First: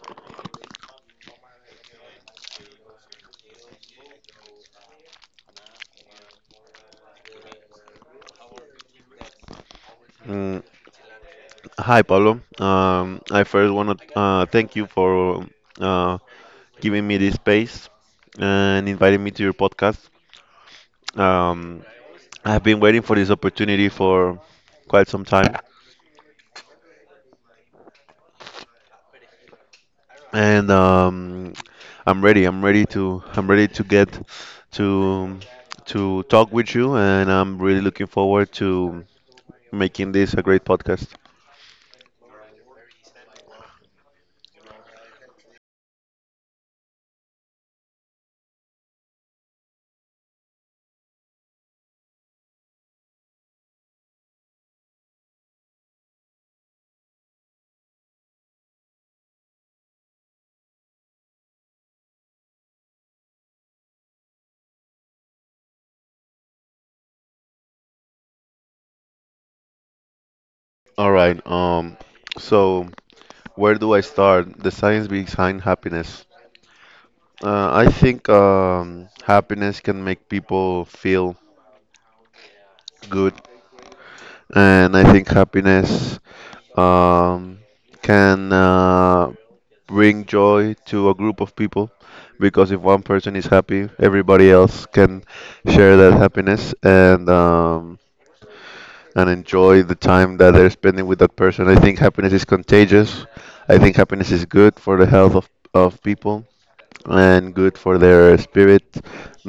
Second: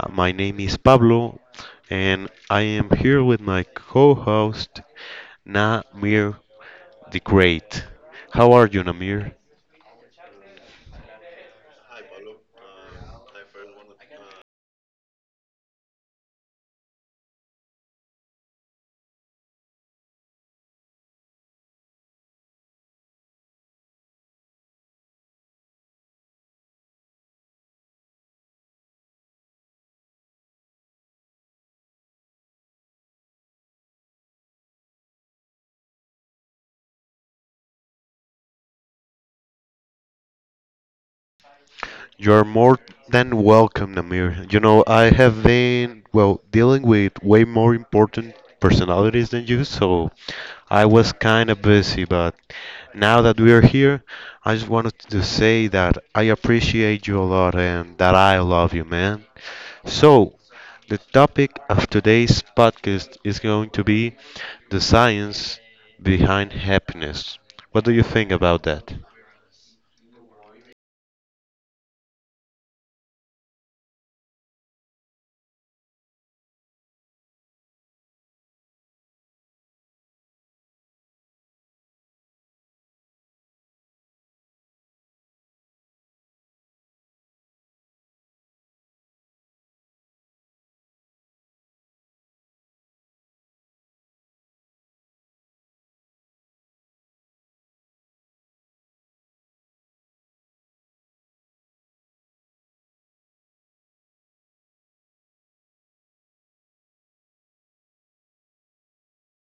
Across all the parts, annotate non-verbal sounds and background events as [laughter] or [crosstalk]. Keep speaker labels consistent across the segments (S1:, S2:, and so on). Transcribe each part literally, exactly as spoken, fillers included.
S1: Uh, My name is Pablo, and I am here with my co host, Namir the Great. How are you, Namir?
S2: Mm, Hi, Pablo. Um, I first want to uh, thank you for uh, giving me this space and inviting me to your podcast. Um, I've been waiting for this opportunity for quite some time, and um, I'm ready. I'm ready to. I'm ready to get to to talk with you, and I'm really looking forward to making this a great podcast.
S1: You're more than welcome, Namir. You know, I have been, well, dealing with way more important personalities than you, so I was kind of busy, but now that we are here, I just wanted to say that I appreciate you a lot and that I love you, man. So, the topic of today's podcast is going to be the science behind happiness. What do you think about that?
S2: All right. Um, so where do I start? The science behind happiness. Uh, I think um, happiness can make people feel good, and I think happiness um, can uh, bring joy to a group of people because if one person is happy, everybody else can share that happiness and um, and enjoy the time that they're spending with that person. I think happiness is contagious. I think happiness is good for the health of, of people, and good for their spirit,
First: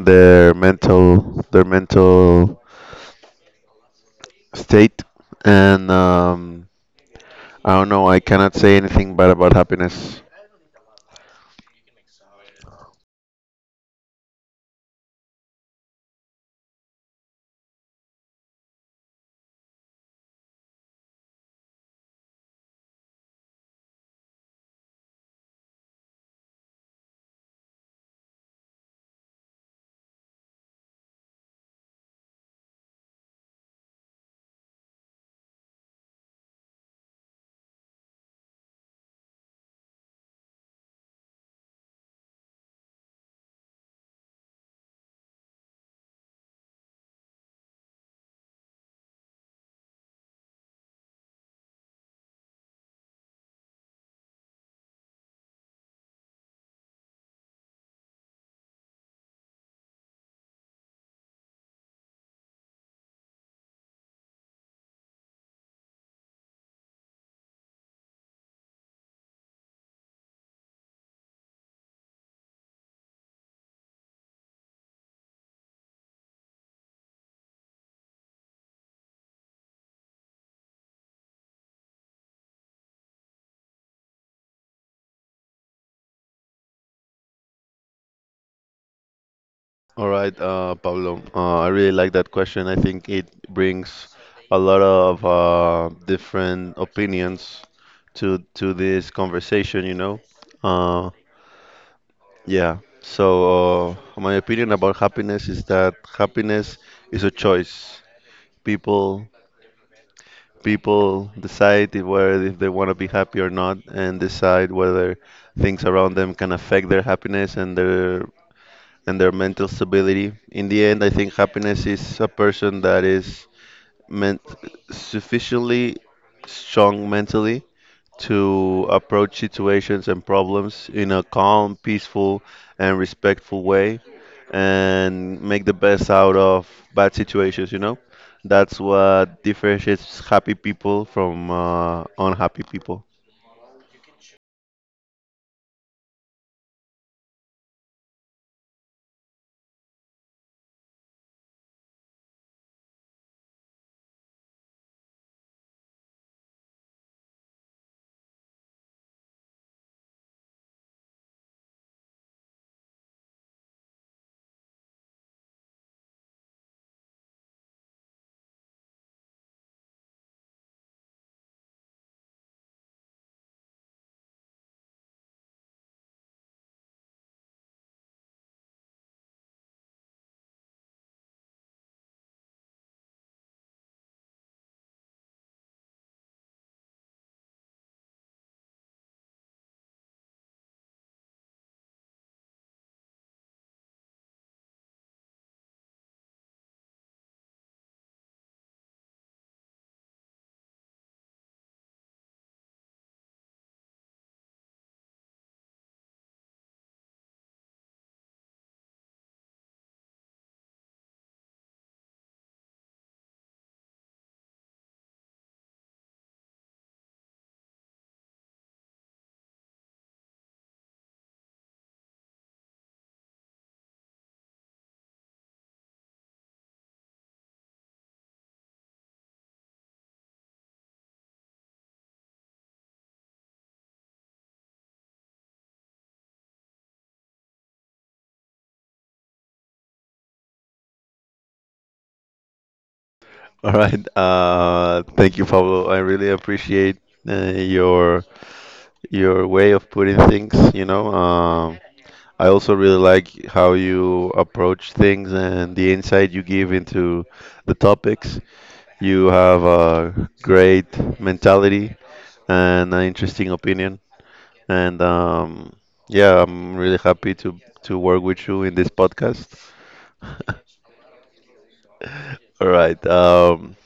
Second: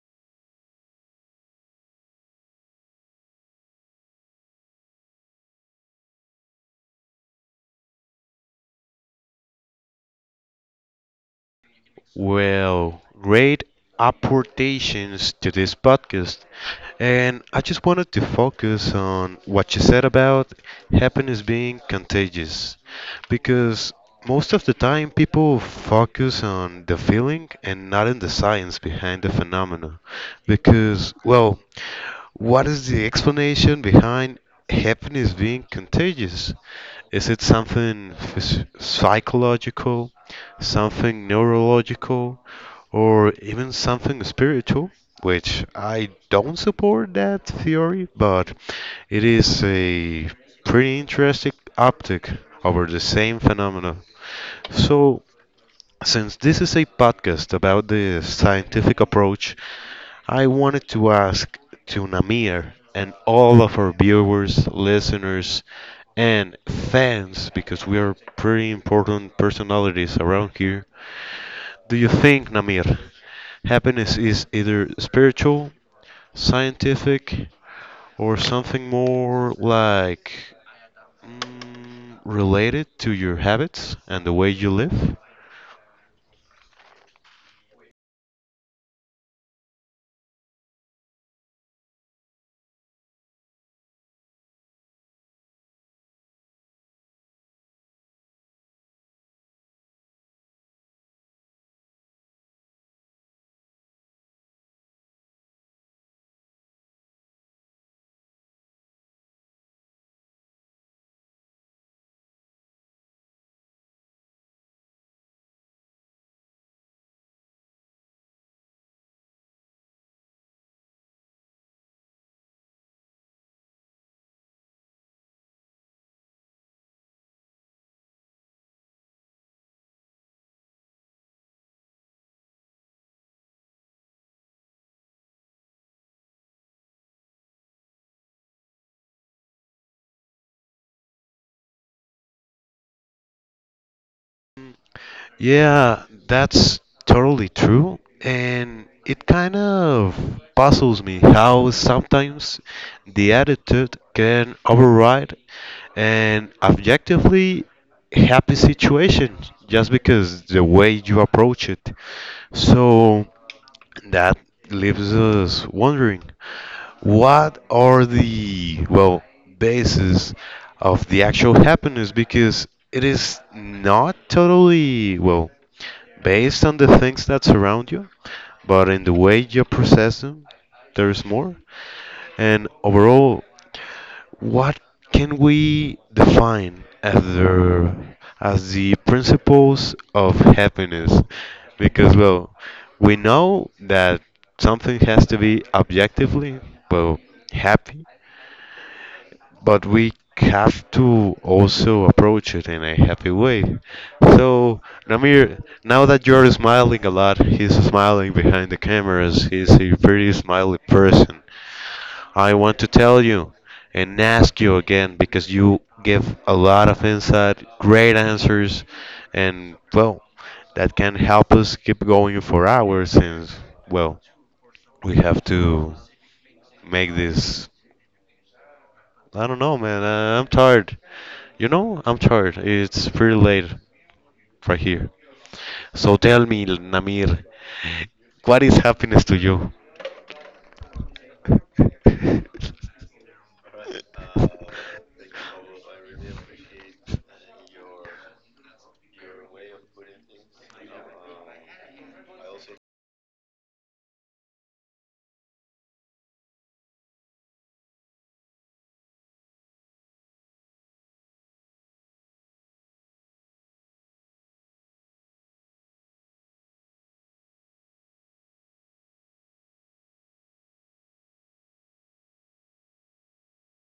S2: their mental, their mental state, and um, I don't know. I cannot say anything bad about happiness.
S1: Well, great apportations to this podcast. And I just wanted to focus on what you said about happiness being contagious. Because most of the time, people focus on the feeling and not on the science behind the phenomena. Because, well, what is the explanation behind happiness being contagious? Is it something phys- psychological, something neurological, or even something spiritual? Which I don't support that theory, but it is a pretty interesting optic over the same phenomena. So, since this is a podcast about the scientific approach, I wanted to ask to Namir and all of our viewers, listeners, and fans, because we are pretty important personalities around here. Do you think, Namir, happiness is either spiritual, scientific, or something more like, mm, related to your habits and the way you live?
S2: All right, uh, Pablo. Uh, I really like that question. I think it brings a lot of uh, different opinions to to this conversation. You know, uh, yeah. So uh, my opinion about happiness is that happiness is a choice. People People decide if whether if they want to be happy or not, and decide whether things around them can affect their happiness and their and their mental stability. In the end, I think happiness is a person that is meant sufficiently strong mentally to approach situations and problems in a calm, peaceful, and respectful way and make the best out of bad situations, you know? That's what differentiates happy people from uh, unhappy people.
S1: Yeah, that's totally true. And it kind of puzzles me how sometimes the attitude can override an objectively happy situation just because the way you approach it. So that leaves us wondering what are the, well, basis of the actual happiness, because it is not totally, well, based on the things that surround you, but in the way you process them, there's more. And overall, what can we define as the as the principles of happiness? Because well, we know that something has to be objectively, well, happy, but we have to also approach it in a happy way. So, Namir, now that you're smiling a lot, he's smiling behind the cameras, he's a pretty smiley person. I want to tell you and ask you again because you give a lot of insight, great answers, and well, that can help us keep going for hours since, well, we have to make this. I don't know, man. I, I'm tired. You know, I'm tired. It's pretty late right here. So tell me, Namir, what is happiness to you? [laughs]
S2: [laughs] All right. Uh, thank you, Pablo. I really appreciate uh, your your way of putting things, you know. Um, I also really like how you approach things and the insight you give into the topics. You have a great mentality and an interesting opinion. And um, yeah, I'm really happy to to work with you in this podcast. All right. Um,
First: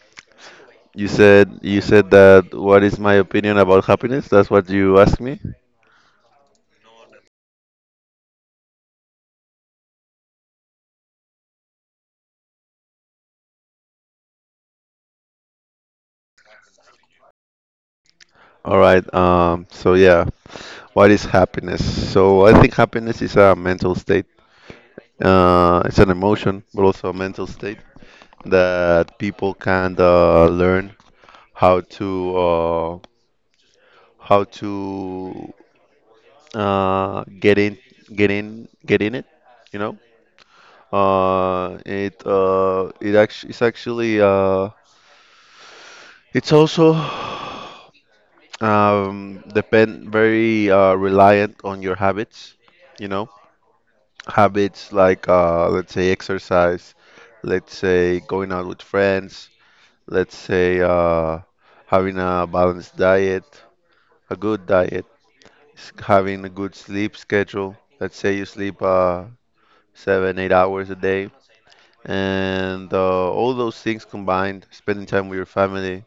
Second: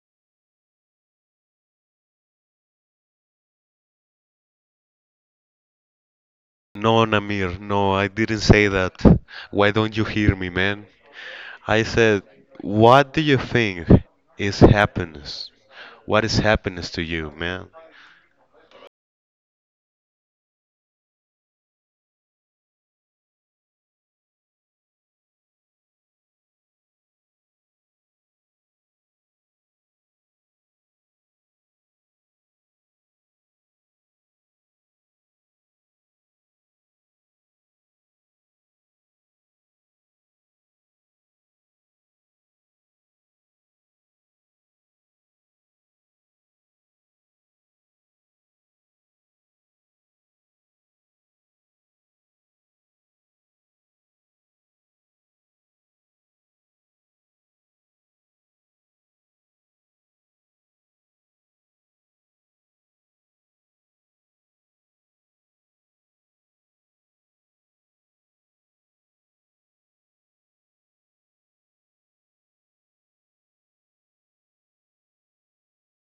S2: you said you said that what is my opinion about happiness? That's what you asked me.
S1: No, Namir, no, I didn't say that. Why don't you hear me, man? I said, what do you think is happiness? What is happiness to you, man?
S2: All right. Um, so yeah, what is happiness? So I think happiness is a mental state. Uh, it's an emotion, but also a mental state that people can uh, learn how to. uh, how to uh, get in, get in, get in it. You know, uh, it uh, it actually it's actually uh, it's also [sighs] um, depend very uh, reliant on your habits. You know, habits like uh, let's say exercise, let's say going out with friends, let's say uh, having a balanced diet, a good diet. S- having a good sleep schedule. Let's say you sleep uh, seven, eight hours a day, and uh, all those things combined, spending time with your family,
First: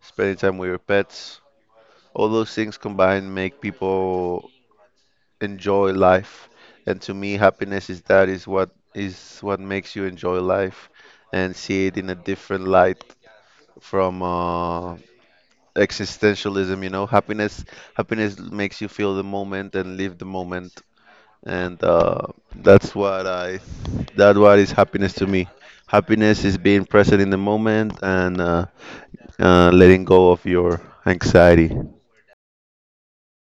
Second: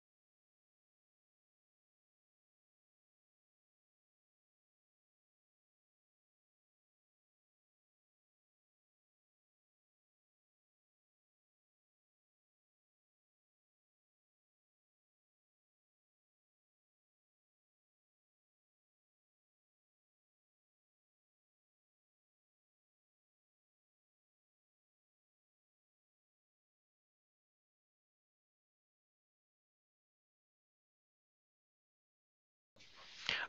S2: spending time with your pets, all those things combined make people enjoy life. And to me, happiness is that is what is what makes you enjoy life and see it in a different light from uh, existentialism. You know, happiness happiness makes you feel the moment and live the moment and uh, that's what I that what is happiness to me. Happiness is being present in the moment and uh, uh, letting go of your anxiety.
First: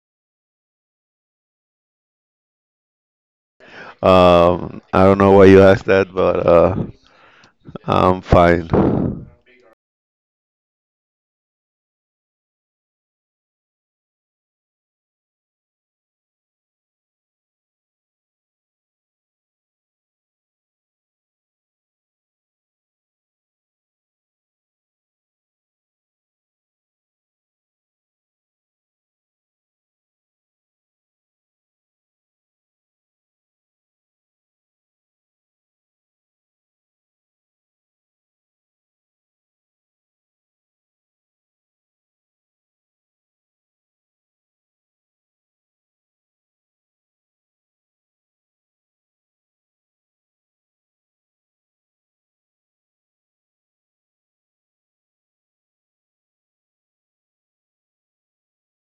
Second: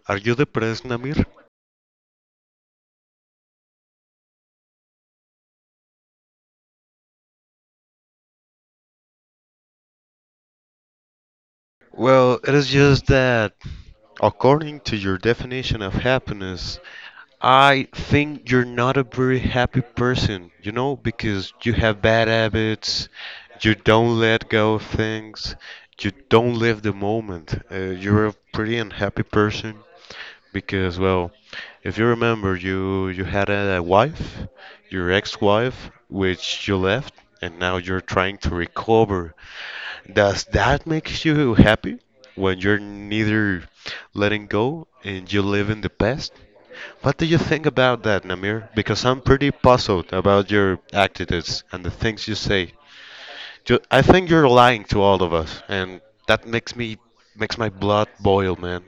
S1: Are you depressed, Namir?
S2: Um, I don't know why you asked that, but uh, I'm fine. All
S1: Well, it is just that, according to your definition of happiness, I think you're not a very happy person, you know, because you have bad habits, you don't let go of things, you don't live the moment. Uh, you're a pretty unhappy person because, well, if you remember, you you had a wife, your ex-wife, which you left, and now you're trying to recover. Does that make you happy when you're neither letting go and you live in the past? What do you think about that, Namir? Because I'm pretty puzzled about your attitudes and the things you say. You, I think you're lying to all of us, and that makes me makes my blood boil, man.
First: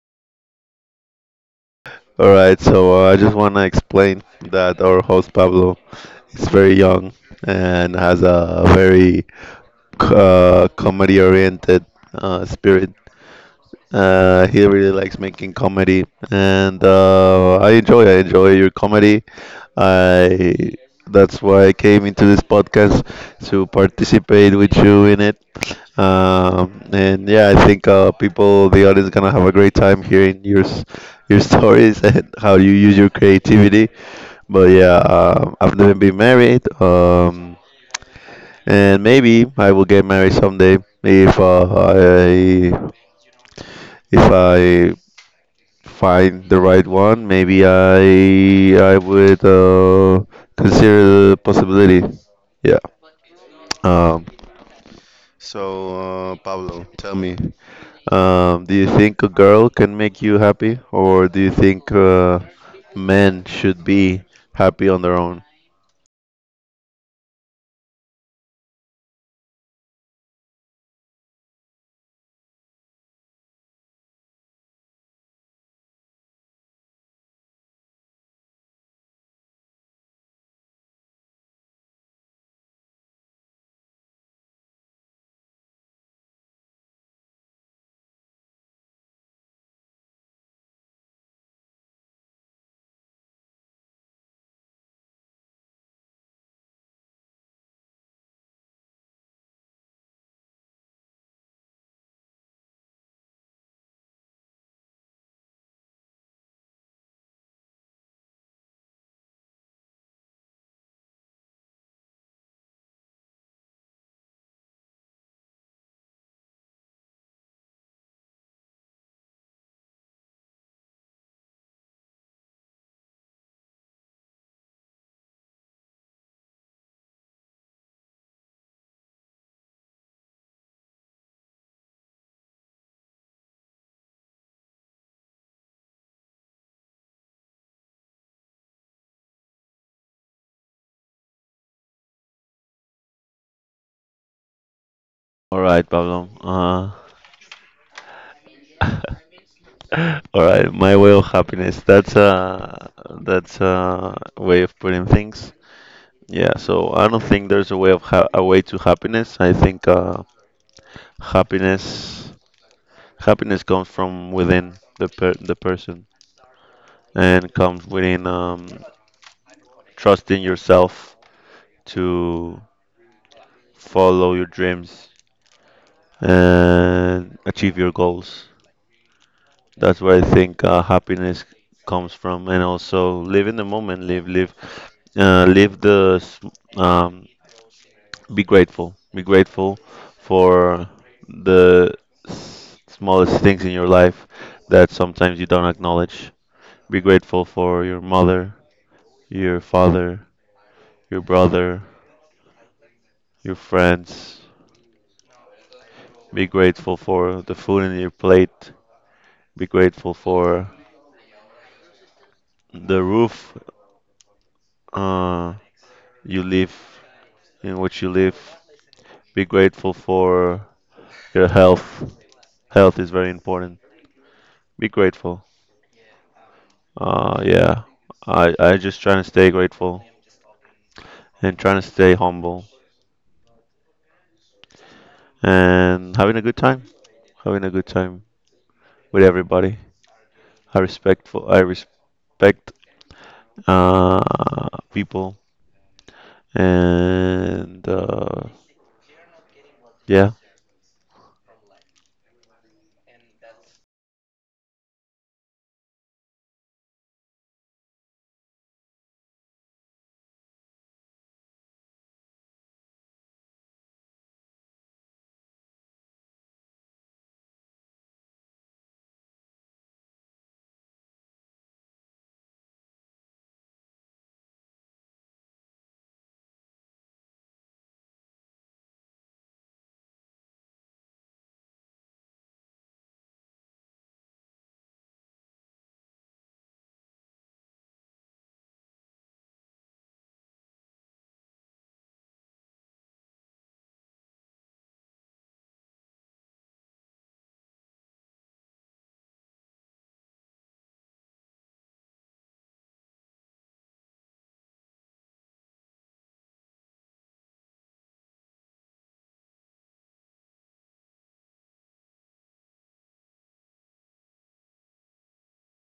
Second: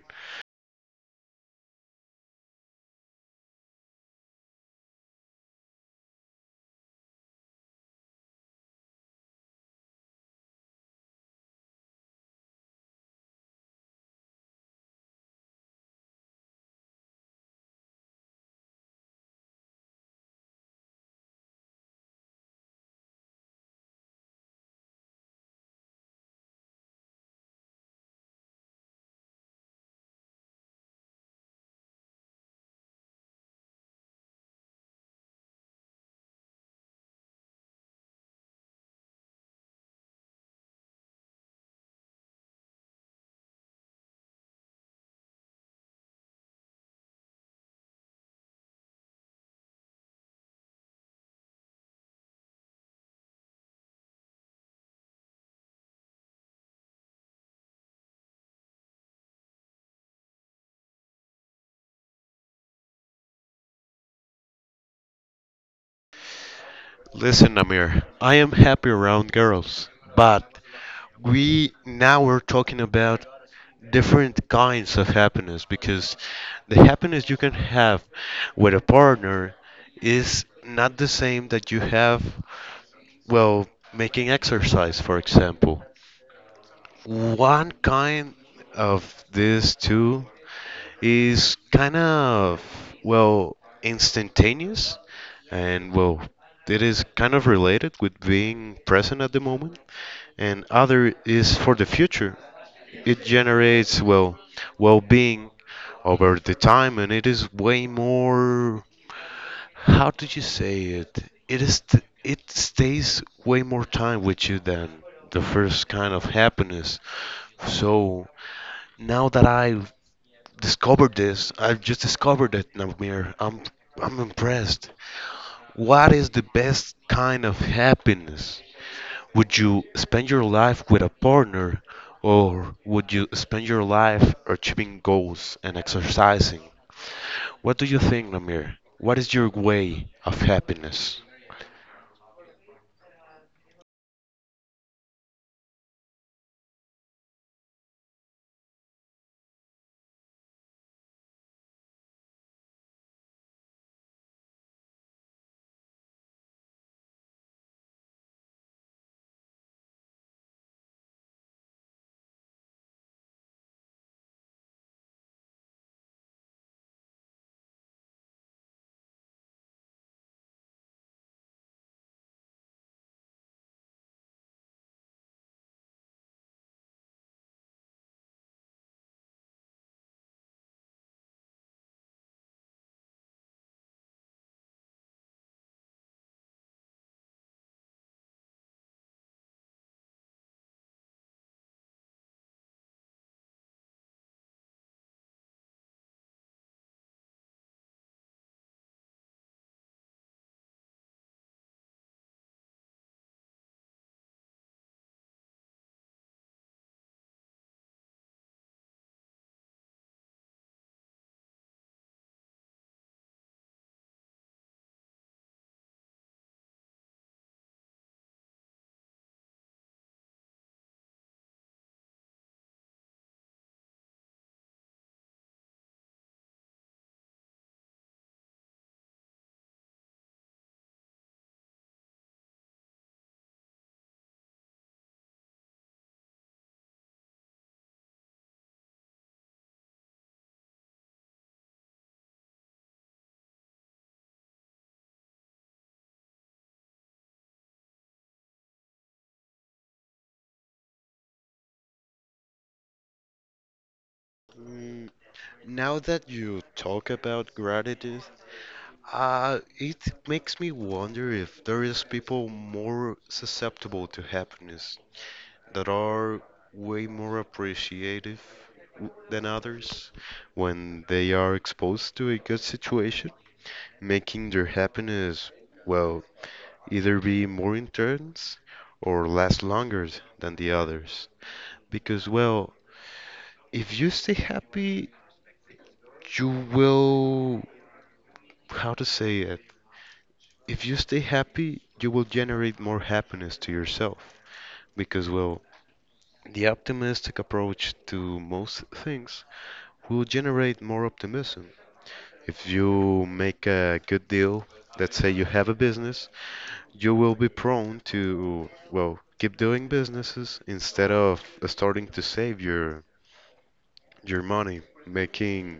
S2: right, so uh, I just want to explain that our host Pablo is very young and has a very uh, comedy-oriented uh, spirit. Uh, he really likes making comedy, and uh, I enjoy I enjoy your comedy. I That's why I came into this podcast to participate with you in it. Um, and yeah, I think uh, people, the audience, gonna have a great time hearing your s- your stories [laughs] and how you use your creativity. But yeah, um, I've never been married, um, and maybe I will get married someday if uh, I if I find the right one, maybe I I would uh, consider the possibility. Yeah. Um, so, uh, Pablo, tell me, um, do you think a girl can make you happy, or do you think uh, men should be happy on their own?
S1: Listen, Namir, I am happy around girls, but we now we're talking about different kinds of happiness because the happiness you can have with a partner is not the same that you have, well, making exercise, for example. One kind of this too is kind of, well, instantaneous and, well, it is kind of related with being present at the moment, and other is for the future. It generates, well, well being over the time, and it is way more. How did you say it? It is t- it stays way more time with you than the first kind of happiness. So now that I've discovered this, I've just discovered it, Namir. I'm I'm impressed. What is the best kind of happiness? Would you spend your life with a partner, or would you spend your life achieving goals and exercising? What do you think, Namir? What is your way of happiness?
S2: All right, Pablo. Uh, all right, my way of happiness. That's a that's a way of putting things. Yeah. So I don't think there's a way of ha a way to happiness. I think uh, Happiness, happiness comes from within the per the person and comes within um, trusting yourself to follow your dreams and achieve your goals. That's where I think uh, happiness comes from, and also live in the moment, live, live, uh, live the, s- um, be grateful, be grateful for the s- smallest things in your life that sometimes you don't acknowledge. Be grateful for your mother, your father, your brother, your friends. Be grateful for the food in your plate. Be grateful for the roof uh, you live, in which you live. Be grateful for your health. Health is very important. Be grateful. Uh, yeah, I I just trying to stay grateful and trying to stay humble and having a good time, having a good time with everybody. I respect for I respect uh, people, and uh, yeah.
S1: Mm, now that you talk about gratitude, Uh, it makes me wonder if there is people more susceptible to happiness that are way more appreciative w- than others when they are exposed to a good situation, making their happiness, well, either be more intense or last longer than the others. Because, well, if you stay happy, you will, how to say it? If you stay happy, you will generate more happiness to yourself because, well, the optimistic approach to most things will generate more optimism. If you make a good deal, let's say you have a business, you will be prone to, well, keep doing businesses instead of starting to save your your money, making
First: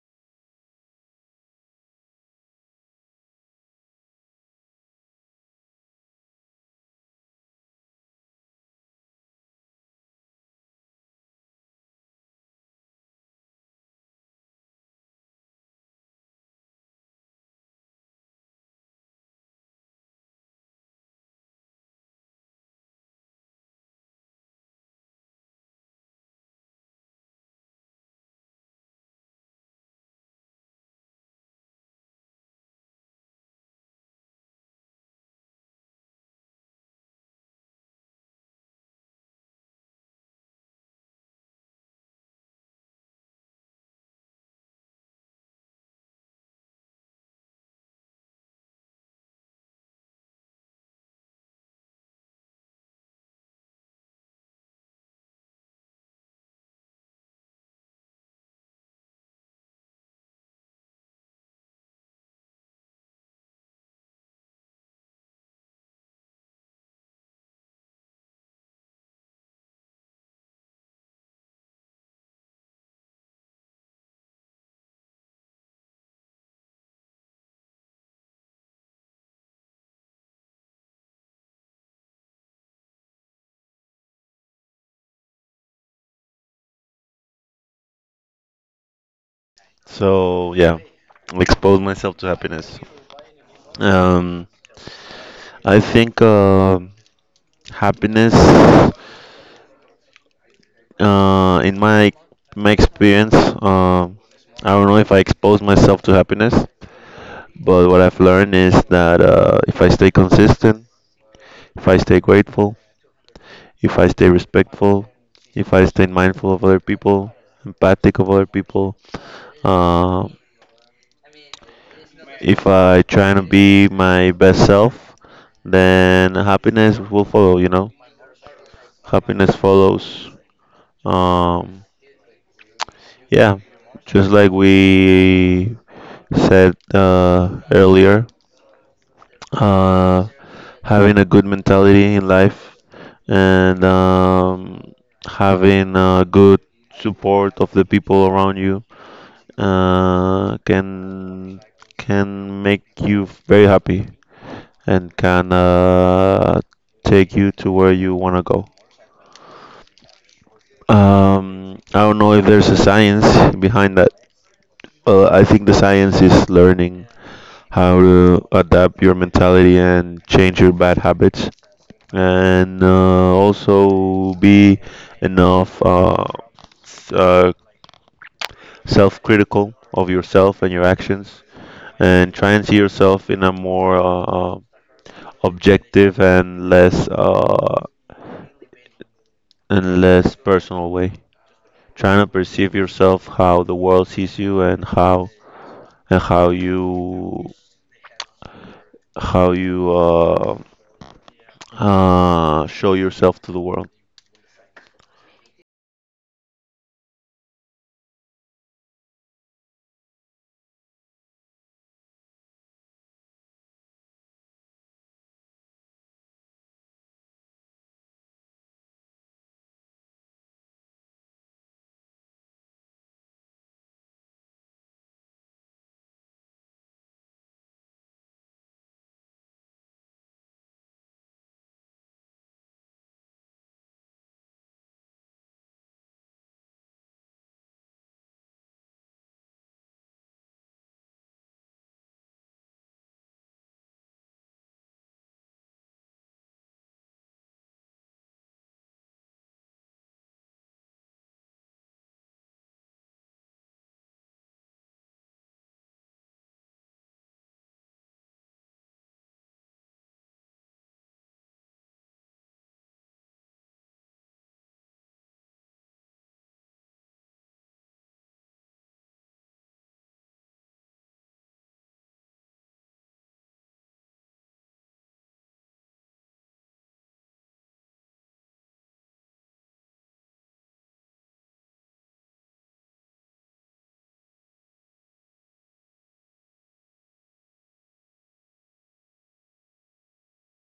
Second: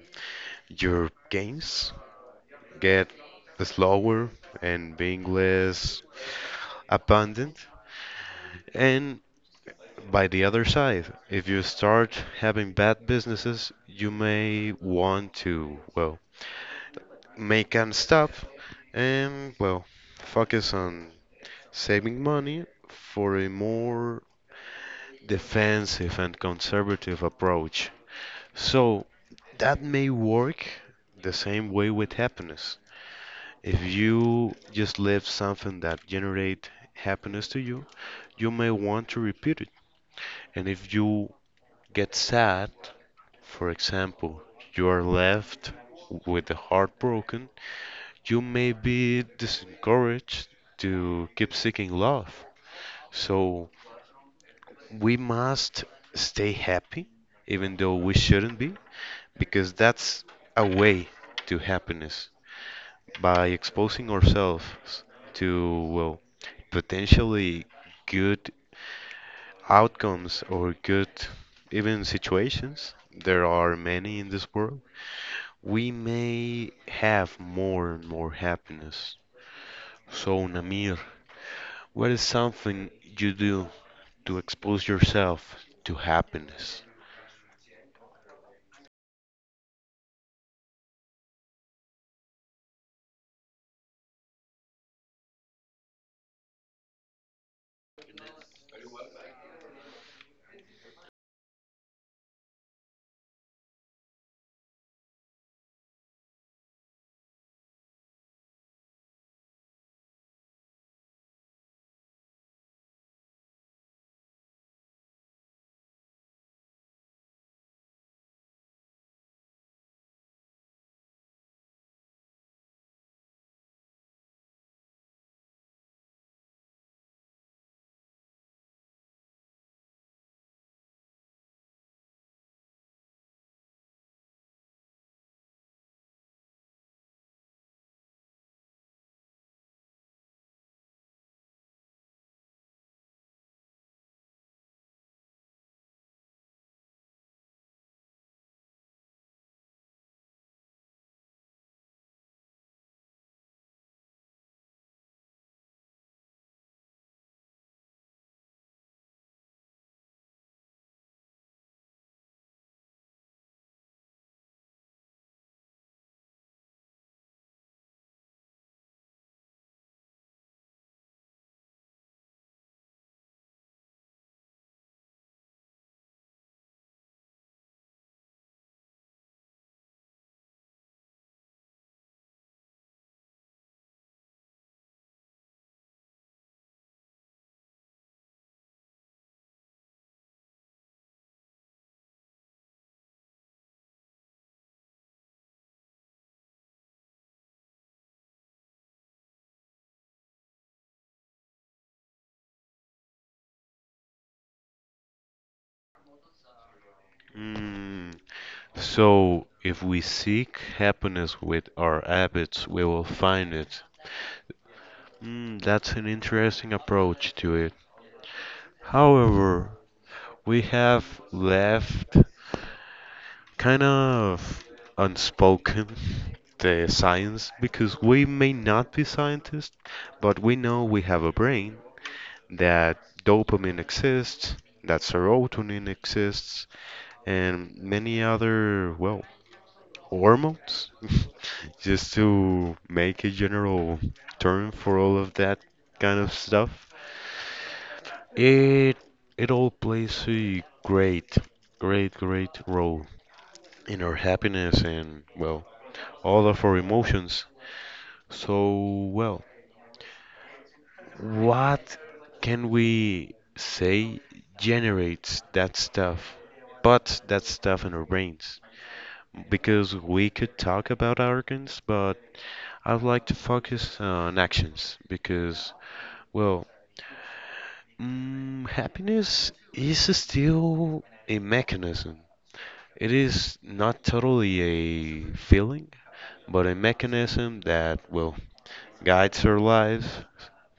S1: your gains get slower and being less abundant. And by the other side, if you start having bad businesses, you may want to, well, make and stop and, well, focus on saving money for a more defensive and conservative approach. So that may work the same way with happiness. If you just live something that generate happiness to you, you may want to repeat it. And if you get sad, for example, you are left with the heartbroken, you may be disencouraged to keep seeking love. So we must stay happy, even though we shouldn't be, because that's a way to happiness by exposing ourselves to, well, potentially good outcomes or good even situations. There are many in this world. We may have more and more happiness. So, Namir, what is something you do to expose yourself to happiness?
S2: So yeah, expose myself to happiness. Um, I think uh, happiness, uh, in my my experience, uh, I don't know if I expose myself to happiness, but what I've learned is that uh, if I stay consistent, if I stay grateful, if I stay respectful, if I stay mindful of other people, empathic of other people, uh, if I try to be my best self, then happiness will follow, you know? Happiness follows. Um, yeah, just like we said uh, earlier, uh, having a good mentality in life and um, having a good support of the people around you uh, can can make you very happy and kind of take you to where you want to go. Um, I don't know if there's a science behind that. Well, I think the science is learning how to adapt your mentality and change your bad habits, and uh, also be enough uh, s- uh, self-critical of yourself and your actions, and try and see yourself in a more uh, objective and less uh, and less personal way, trying to perceive yourself how the world sees you and how and how you how you uh, uh, show yourself to the world.
S1: Mm, so, if we seek happiness with our habits, we will find it. Mm, that's an interesting approach to it. However, we have left kind of unspoken [laughs] the science, because we may not be scientists, but we know we have a brain, that dopamine exists, that serotonin exists, and many other, well, hormones, [laughs] just to make a general term for all of that kind of stuff. It it all plays a great, great, great role in our happiness and, well, all of our emotions. So, well, what can we say generates that stuff, but that stuff in our brains? Because we could talk about organs, but I'd like to focus on actions because, well, mm, happiness is still a mechanism. It is not totally a feeling, but a mechanism that will guides our lives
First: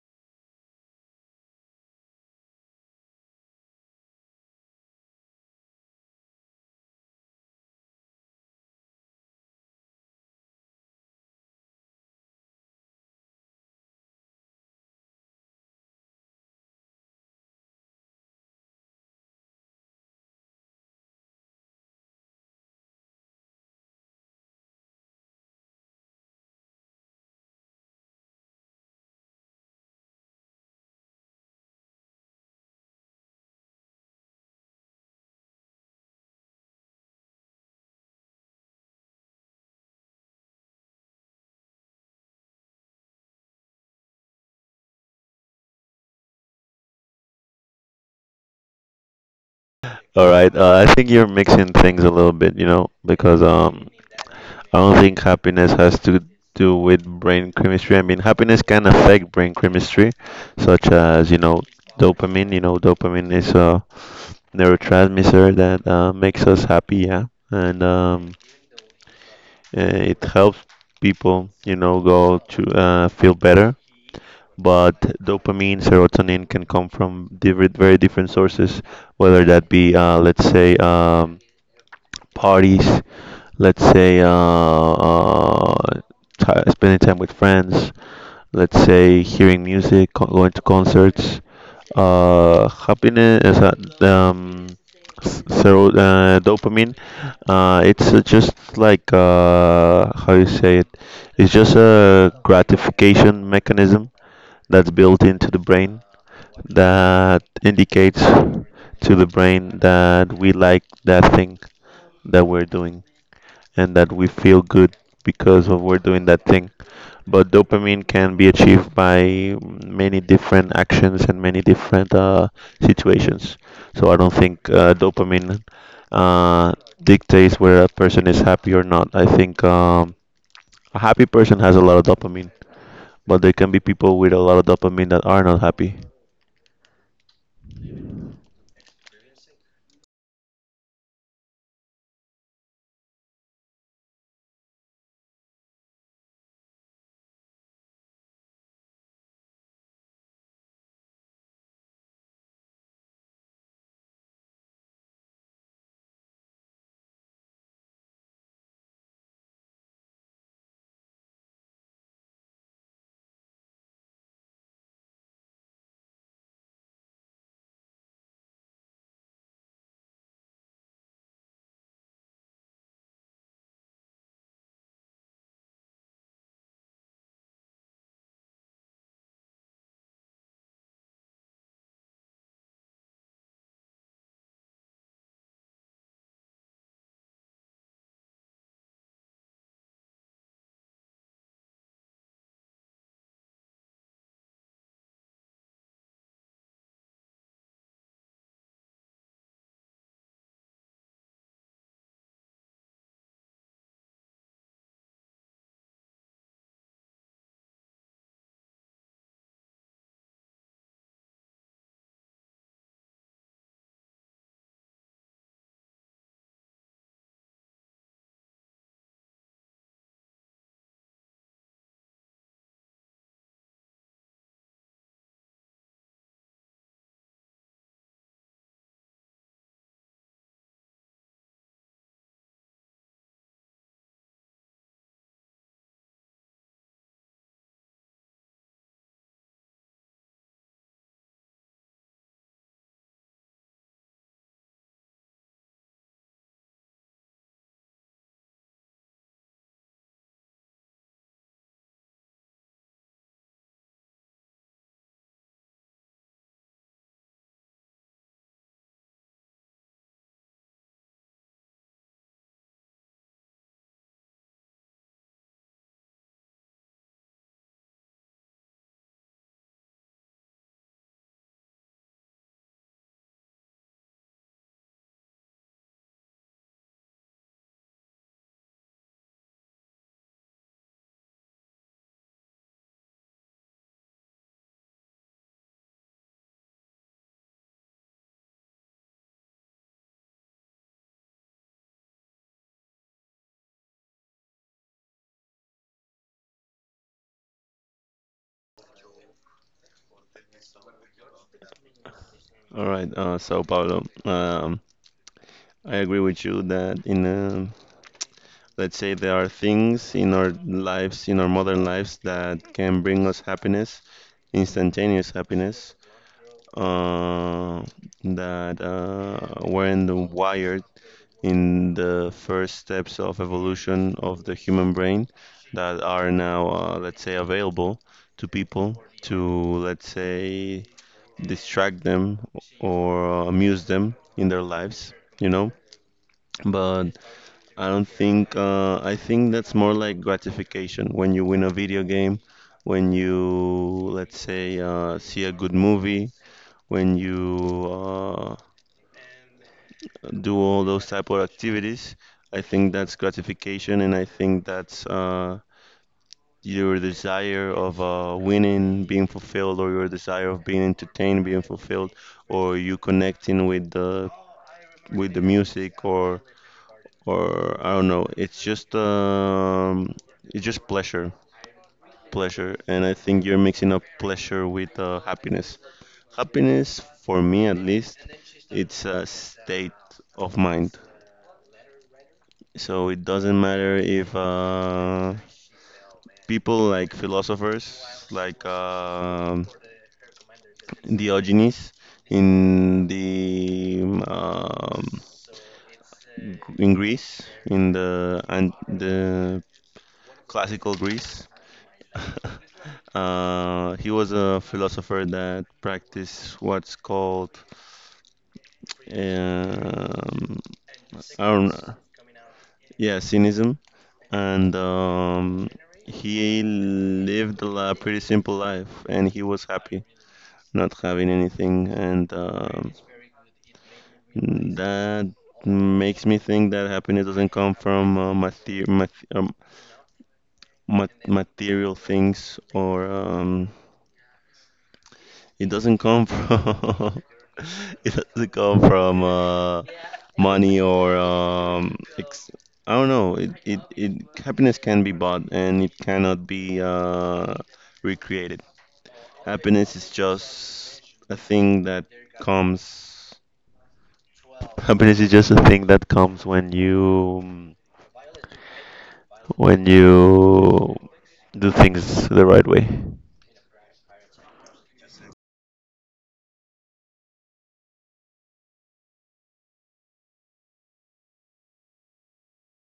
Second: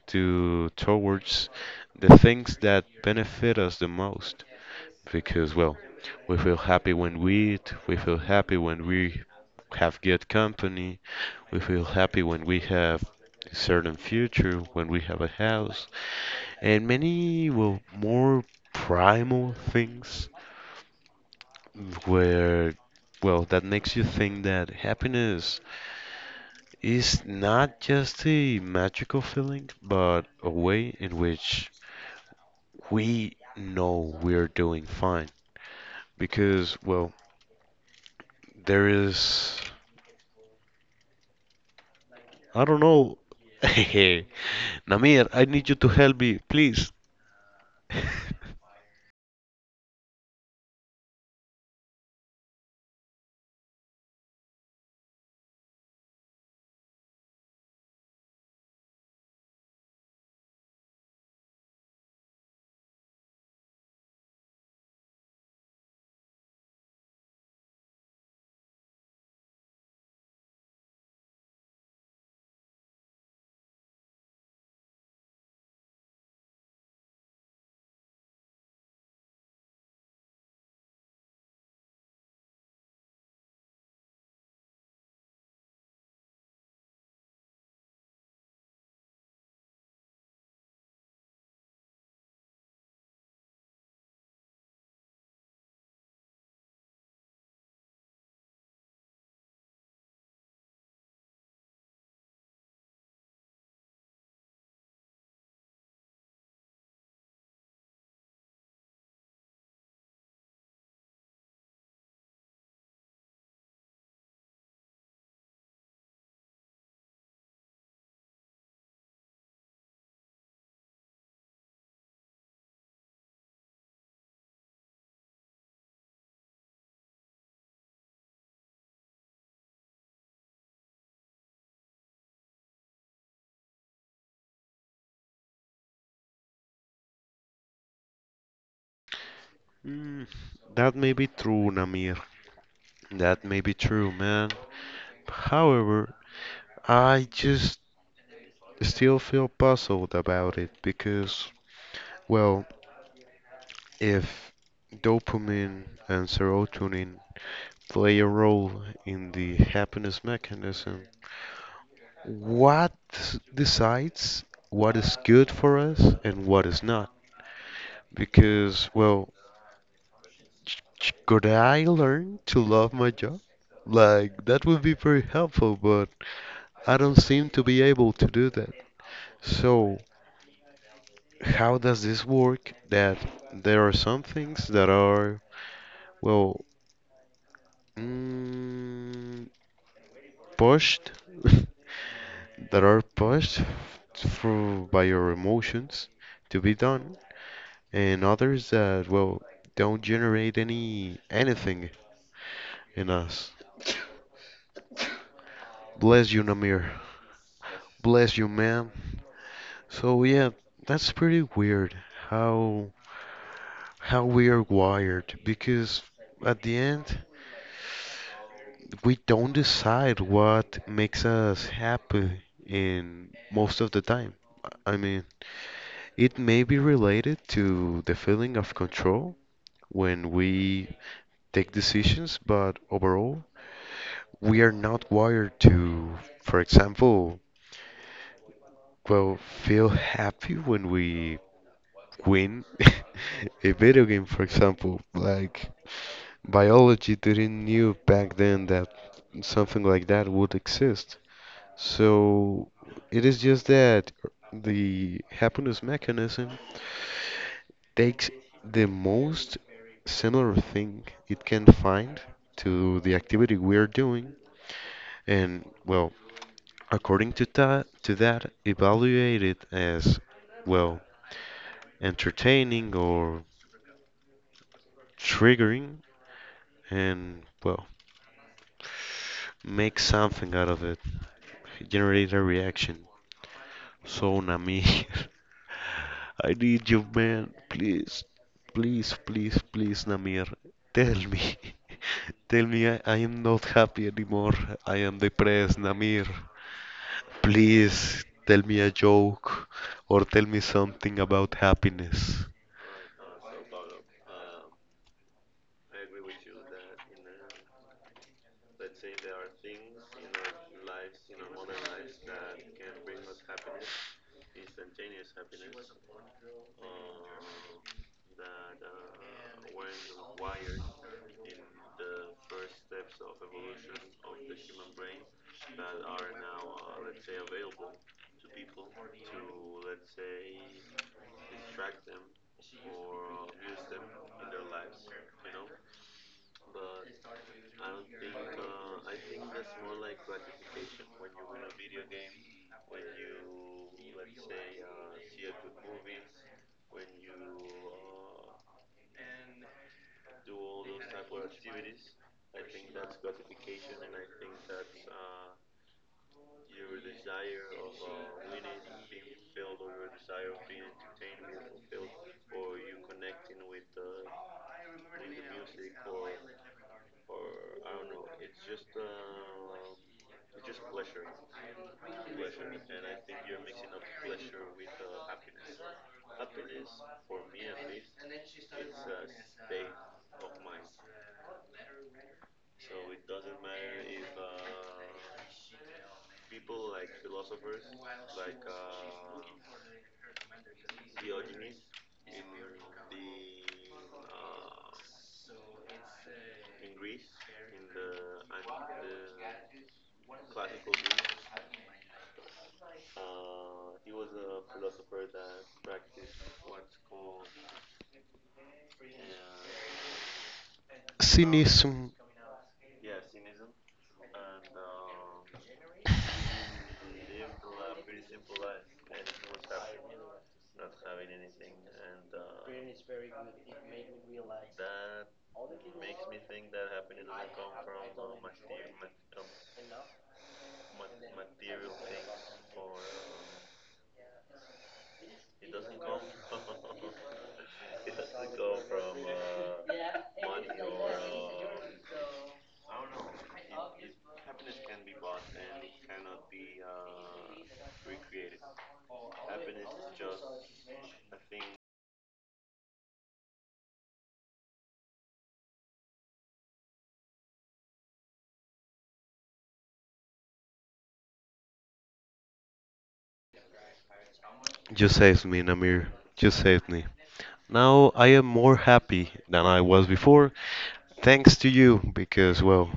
S1: to towards the things that benefit us the most. Because well, we feel happy when we eat, we feel happy when we have good company, we feel happy when we have a certain future, when we have a house, and many well more primal things where, well, that makes you think that happiness is not just a magical feeling, but a way in which we know we're doing fine. Because, well, there is, I don't know. [laughs] Namir, I need you to help me, please. [laughs]
S2: All right, uh, I think you're mixing things a little bit, you know, because um, I don't think happiness has to do with brain chemistry. I mean, happiness can affect brain chemistry, such as you know dopamine. You know, dopamine is a neurotransmitter that uh, makes us happy, yeah, and um, Uh, it helps people, you know, go to uh, feel better. But dopamine, serotonin can come from different, very different sources, whether that be, uh, let's say, um, parties, let's say, uh, uh, ti- spending time with friends, let's say hearing music, co- going to concerts. Uh, happiness, is that, um, s- so uh, dopamine. Uh, it's uh, just like uh, how you say it. It's just a gratification mechanism that's built into the brain that indicates to the brain that we like that thing that we're doing and that we feel good because of we're doing that thing, but dopamine can be achieved by many different actions and many different uh, situations. So I don't think uh, dopamine uh, dictates whether a person is happy or not. I think um, a happy person has a lot of dopamine, but there can be people with a lot of dopamine that are not happy.
S1: Mm, that may be true, Namir. That may be true, man. However, I just still feel puzzled about it because, well, if dopamine and serotonin play a role in the happiness mechanism, what decides what is good for us and what is not? Because, well, ch- ch- could I learn to love my job? Like, that would be very helpful, but I don't seem to be able to do that. So, how does this work that there are some things that are, well, mm, pushed [laughs] that are pushed through by your emotions to be done, and others that well don't generate any anything in us. Bless you, Namir. Bless you, ma'am. So yeah, that's pretty weird how how we are wired because at the end we don't decide what makes us happy in most of the time. I mean, it may be related to the feeling of control when we take decisions, but overall, we are not wired to, for example, well, feel happy when we win [laughs] a video game, for example. Like, biology didn't knew back then that something like that would exist. So, it is just that the happiness mechanism takes the most similar thing it can find to the activity we're doing and well according to that to that evaluate it as well entertaining or triggering and well make something out of it, generate a reaction. So nami [laughs] I need you, man. Please, please, please, please, Namir. Tell me. [laughs] Tell me I, I am not happy anymore. I am depressed, Namir. Please tell me a joke or tell me something about happiness.
S2: All right, uh, so Paulo, um, I agree with you that in um let's say there are things in our lives, in our modern lives, that can bring us happiness, instantaneous happiness, uh, that uh, weren't wired in the first steps of evolution of the human brain that are now, uh, let's say, available to people to, let's say, distract them or uh, amuse them in their lives. You know, but I don't think, uh, I think that's more like gratification when you win a video game, when you, let's say, uh, see a good movie, when you uh, do all those type of activities. I think that's gratification, and I think that's uh, your desire of uh, winning being fulfilled, or your desire of being entertained being fulfilled, or you connecting with the with the music, or or I don't know. It's just um, it's just pleasure, pleasure, and I think you're mixing up pleasure with uh, happiness. Happiness, for me at least, it's a state of mind. So it doesn't matter if uh, people like philosophers like um Diogenes in the um, in Greece in the and the classical Greece. [laughs] Uh, he was a philosopher that practiced what's called um, I don't know,
S1: Cynism.
S2: yeah, cynism and um, he lived a li- pretty simple life, and he was happy not having anything. And um that makes me think that happiness doesn't come from uh, mater- mat- um, mat- material things, or um, it doesn't come from [laughs] it doesn't come from uh, money or um, ex- I don't know. It, it it Happiness can be bought, and it cannot be uh, recreated. Happiness is just a thing that comes. Happiness is just a thing that comes when you when you do things the right way.
S1: You saved me, Namir. You saved me. Now I am more happy than I was before, thanks to you, because, well,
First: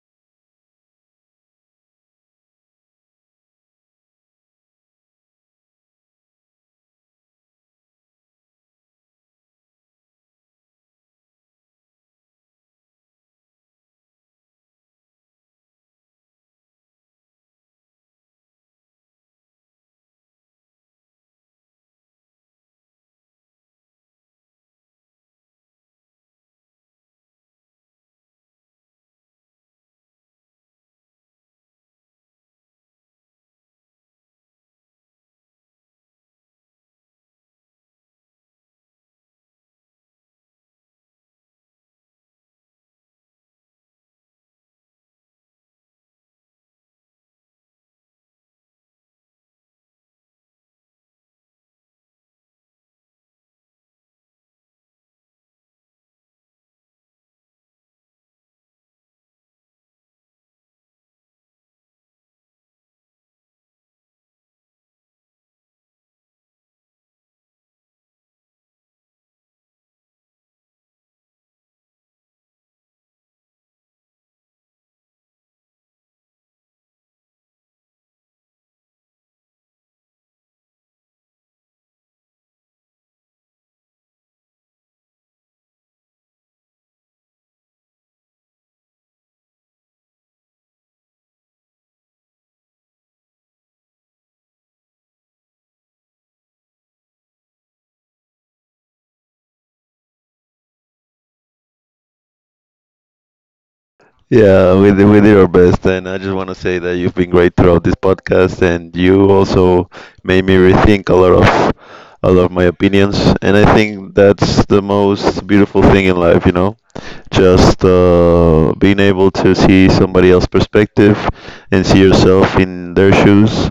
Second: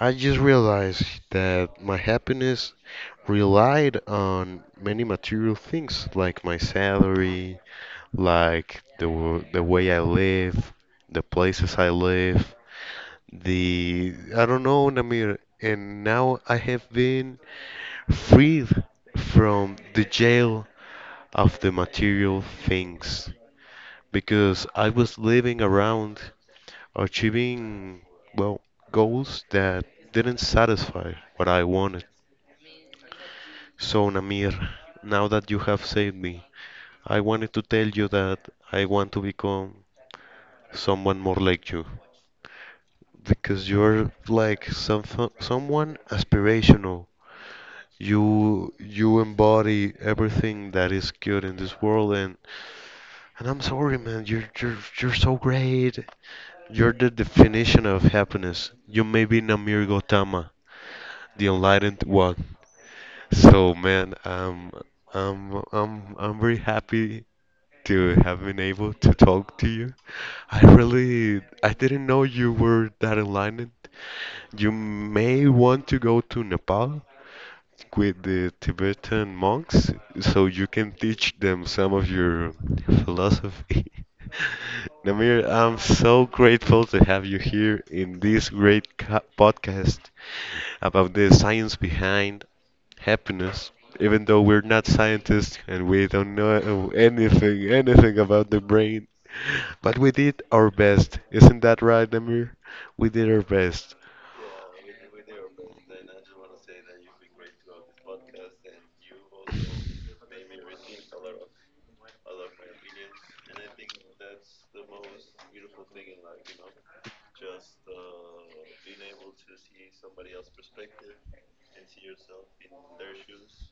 S1: I just realized that my happiness relied on many material things like my salary, like the w- the way I live, the places I live, the I don't know, Namir. And now I have been freed from the jail of the material things because I was living around achieving well goals that didn't satisfy what I wanted. So Namir, now that you have saved me, I wanted to tell you that I want to become someone more like you because you're like some someone aspirational. You you embody everything that is good in this world, and and I'm sorry man, you're you're you're so great. You're the definition of happiness. You may be Namir Gautama, the enlightened one. So man, um, um, I'm I'm very happy to have been able to talk to you. I really I didn't know you were that enlightened. You may want to go to Nepal with the Tibetan monks so you can teach them some of your philosophy. [laughs] Namir, I'm so grateful to have you here in this great co- podcast about the science behind happiness, even though we're not scientists and we don't know anything, anything about the brain. But we did our best. Isn't that right, Amir? We did our best.
S2: Yeah, we did, we did our best, and I just want to say that you've been great throughout this podcast, and you also made me rethink a lot of a lot of my opinions, and I think that's the most beautiful thing in life, you know. Just uh, being able to see somebody else's perspective and see yourself in their shoes.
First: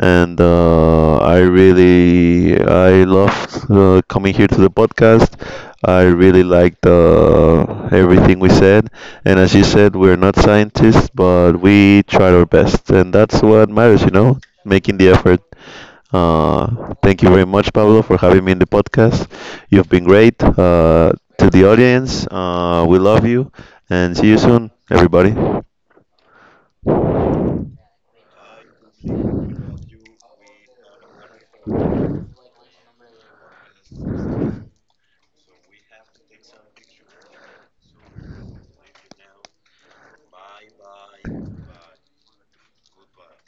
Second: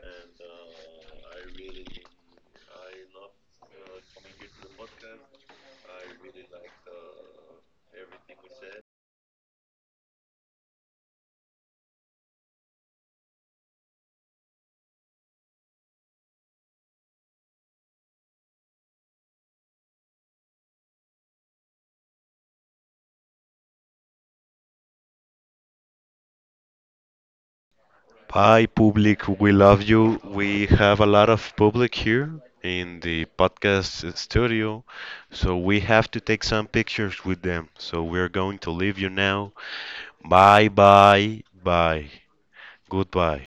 S2: And uh, I really, I loved uh, coming here to the podcast. I really liked uh, everything we said. And as you said, we're not scientists, but we tried our best. And that's what matters, you know, making the effort. Uh, thank you very much, Pablo, for having me in the podcast. You've been great. Uh, to the audience, uh, we love you, and see you soon, everybody.
S1: Hi, public. We love you. We have a lot of public here in the podcast studio, so we have to take some pictures with them. So we're going to leave you now. Bye, bye, bye. Goodbye.